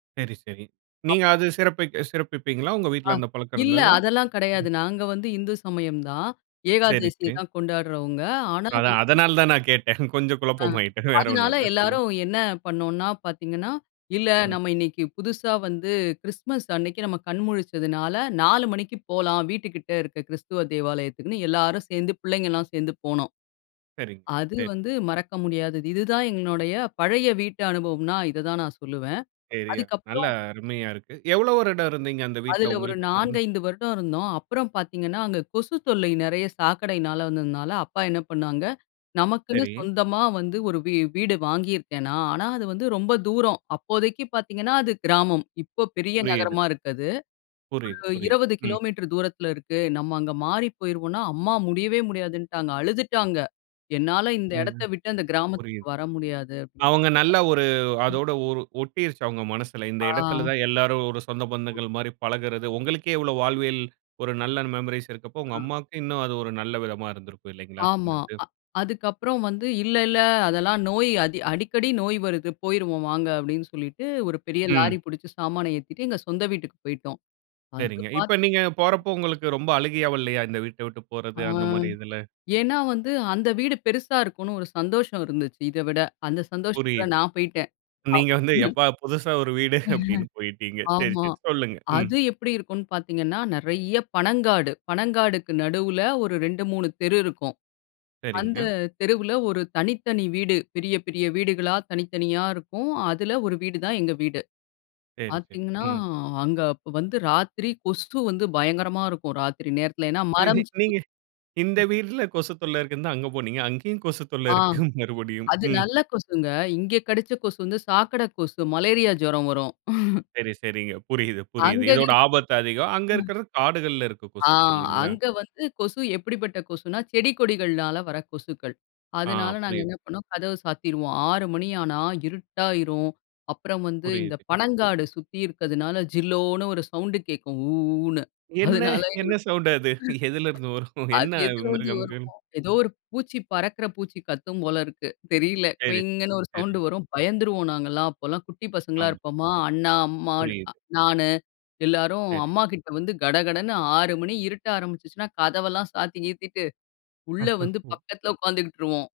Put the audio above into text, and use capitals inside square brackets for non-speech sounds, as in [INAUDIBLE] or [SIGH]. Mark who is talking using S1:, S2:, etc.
S1: சரி, சரி.
S2: அ,
S1: நீங்க அது சிறப்பிக்க சிறப்பிப்பீங்களா? உங்க
S2: ஆ,
S1: வீட்ல அந்த பழக்கம்
S2: இல்லை
S1: இருந்ததா?
S2: அதெல்லாம் கிடையாது.
S1: ம்.
S2: நாங்க வந்து இந்து சமயம் தான்.
S1: சரி,
S2: ஏகாதேசிய
S1: சரி.
S2: தான் கொண்டாடுறவங்க. ஆனா
S1: அதா
S2: வந்து
S1: அதனால தான் நான் கேட்டேன். கொஞ்சம்
S2: அ,
S1: குழப்பம் ஆயிட்டேன். வேற ஒண்ணும்
S2: அதுனால
S1: இல்ல. சொல்லுங்க.
S2: எல்லாரும் என்ன பண்ணோம்ன்னா, பாத்தீங்கன்னா, "இல்ல
S1: ம்.
S2: நம்ம இன்னைக்கு புதுசா வந்து கிறிஸ்துமஸ் அன்னைக்கு நம்ம கண் முழிச்சதுனால, 4:00 மணிக்கு போலாம். வீட்டு கிட்ட இருக்க கிறிஸ்துவ தேவாலயத்துக்குன்னு" எல்லாரும் சேந்து, பிள்ளைங்க எல்லாம் சேந்து போனோம்.
S1: சரிங்
S2: அது
S1: சரி.
S2: வந்து மறக்க முடியாதது. இதுதான் எங்களுடைய பழைய வீட்டு அனுபவம்னா இத தான் நான் சொல்லுவேன்.
S1: சரி ய
S2: அதுக்கப்புறம்
S1: நல்லா அருமையா இருக்கு. எவ்வளோ வருடம் இருந்தீங்க. அந்த வீட்ல?
S2: அதில ஒரு
S1: உங்களுக்கு
S2: நான்கு,
S1: தெரிந்த
S2: ஐந்து வருடம் இருந்தோம். அப்புறம் பாத்தீங்கன்னா அங்க கொசு தொல்லை நிறைய சாக்கடையினால வந்ததுனால, அப்பா என்ன பண்ணாங்க, நமக்குன்னு
S1: சரி.
S2: சொந்தமா வந்து ஒரு வீ வீடு வாங்கியிருக்கேன் நான். ஆனா, அது வந்து ரொம்ப தூரம் அப்போதைக்கு பாத்தீங்கன்னா, அது கிராமம். இப்போ பெரிய
S1: புரியுது.
S2: நகரமா இருக்கு அது.
S1: புரியுது,
S2: ஒரு
S1: புரியுது.
S2: 20
S1: ம்.
S2: கிலோமீட்டர் தூரத்தில இருக்கு. நம்ம அங்க மாறி போயிருவோன்னா, அம்மா முடியவே முடியாதுன்ட்டாங்க. அழுதுட்டாங்க. "என்னால இந்த
S1: ஏன்னா,
S2: எடத்தை விட்டு அந்த கிராமத்துக்கு
S1: புரியுது.
S2: வர முடியாது"
S1: அவுங்க நல்லா ஒரு
S2: ம்.
S1: அதோட ஒரு ஒட்டிருச்சு அவுங்க மனசுல. இந்த இடத்தில
S2: ஆ,
S1: தான் எல்லாரும் ஒரு சொந்த
S2: ம்.
S1: பந்தங்கள் மாரி பழகுறது உங்களுக்கே இவ்ளோ வாழ்வில் ஒரு நல்ல மெமரீஸ் இருக்கப்போ,
S2: ஆ.
S1: உங்க அம்மாவுக்கு இன்னும் அது ஒரு நல்ல விதமா இருந்திருக்கும். இல்லைங்களா? இந்த
S2: ஆமா.
S1: இது.
S2: அ அதுக்கப்புறம் வந்து, இல்லை இல்லை, அதெல்லாம் நோய் "அடிக்கடி நோய் வருது, போய்ருவோம் வாங்க" அப்டின்னு என்று சொல்லிட்டு ஒரு பெரிய
S1: ம்.
S2: லாரி பிடிச்சு சாமானை ஏத்திட்டு எங்க சொந்த வீட்டுக்கு போய்ட்டோம். அது
S1: சரிங்க. இப்போ
S2: பாத்
S1: நீங்க போறப்போ உங்களுக்கு ரொம்ப அழுகையா வல்லயா? இந்த வீட்டை விட்டு போறது,
S2: ஆ,
S1: அந்த மாரி இதில!
S2: ஏன்னா வந்து, அந்த வீடு பெருசா இருக்கும்ன்னு ஒரு சந்தோஷம் இருந்துச்சு. இதை விட. அந்த சந்தோஷத்தில
S1: புரியுது.
S2: நான் போயிட்டேன். அ,
S1: நீங்க வந்து,
S2: மு
S1: எப்பா புதுசா ஒரு வீடு அப்டின்னு
S2: [LAUGHS]
S1: போயிட்டீங்க. சரி,
S2: ஆமா.
S1: சரி சொல்லுங்க. ம்.
S2: அது எப்படி இருக்கும்ன்னு பாத்தீங்கன்னா, நெறைய பனங்காடு. பனங்காடுக்கு நடுவுல ஒரு 2, 3 தெரு இருக்கும். அந்த
S1: சரிங்க.
S2: தெருவில, ஒரு தனித்தனி வீடு. பெரிய பெரிய வீடுகளா, தனித்தனியா இருக்கும். அதில ஒரு வீடு தான் எங்க வீடு.
S1: சரி, சரி.
S2: பாத்தீங்கன்னா,
S1: ம்.
S2: அங்க அப்ப வந்து ராத்திரி கொசு வந்து பயங்கரமா இருக்கும். ராத்திரி நேரத்துல. ஏன்னா,
S1: இ இ
S2: மரம் செடி.
S1: நீங்க இந்த
S2: ம்.
S1: வீட்ல கொசு தொல்லை இருக்குன்னு தான் அங்க போனீங்க. அங்கேயும் கொசு தொல்லை
S2: ஆ.
S1: இருக்கு [CHUCKLES] மறுபடியும்.
S2: அது
S1: ம்.
S2: நல்ல கொசுங்க இங்க கடிச்ச கொசு வந்து, சாக்கடை கொசு. மலேரியா ஜுரம் வரும். [LAUGHS]
S1: சரி, சரிங்க. புரியுது, புரியுது.
S2: அந்தது
S1: இதோட
S2: இரு
S1: ஆபத்து அதிகம். அங்கு
S2: ம்,
S1: இருக்கிறது காடுகள்ல இருக்க
S2: ஆ
S1: கொசு. இல்லைங்களா?
S2: அங்க வந்து கொசு எப்படிப்பட்ட கொசுன்னா, செடி கொடிகள்னால வர கொசுக்கள்.
S1: ஆ,
S2: அதனால நாங்க
S1: புரியுது.
S2: என்ன பண்ணோம் கதவு சாத்திருவோம். 6:00 மணி ஆனா, இருட்டாயிரும். அப்புறம் வந்து இந்த
S1: புரியுது.
S2: பனங்காடு சுத்தி இருக்துனால, ஜில்லோன்னு ஒரு சவுண்ட் கேட்கும். ஊஊன்னு
S1: என்ன?
S2: அதனால எங்களுக்கு,
S1: என்ன சவுண்ட் அது? எதிலருந்து வரும்?
S2: அது
S1: என்ன
S2: எதில வந்து
S1: மிருகம்கள்?
S2: வருமோ ஏதோ ஒரு பூச்சி, பறக்கிற பூச்சி கத்தும் போல இருக்கு. தெரியலை.
S1: சரி,
S2: குயிங்ன்னு ஒரு
S1: சரி.
S2: சவுண்ட் வரும். பயந்துருவோம் நாங்க எல்லாம். அப்போ எல்லாம் குட்டி பசங்களா
S1: ஆமா.
S2: இருப்போமா? அண்ணா, அம்மா,
S1: புரியுது.
S2: நானு எல்லாரும்
S1: சரி.
S2: அம்மா கிட்ட வந்து, கடகடன்னு 6:00 மணி இருட்ட ஆரம்பிச்சுச்சுன்னா, கதவெல்லாம் சாத்தி கீத்திட்டு, உள்ளே வந்து
S1: [LAUGHS]
S2: பக்கத்தில உக்காந்துகிட்ருவோம்.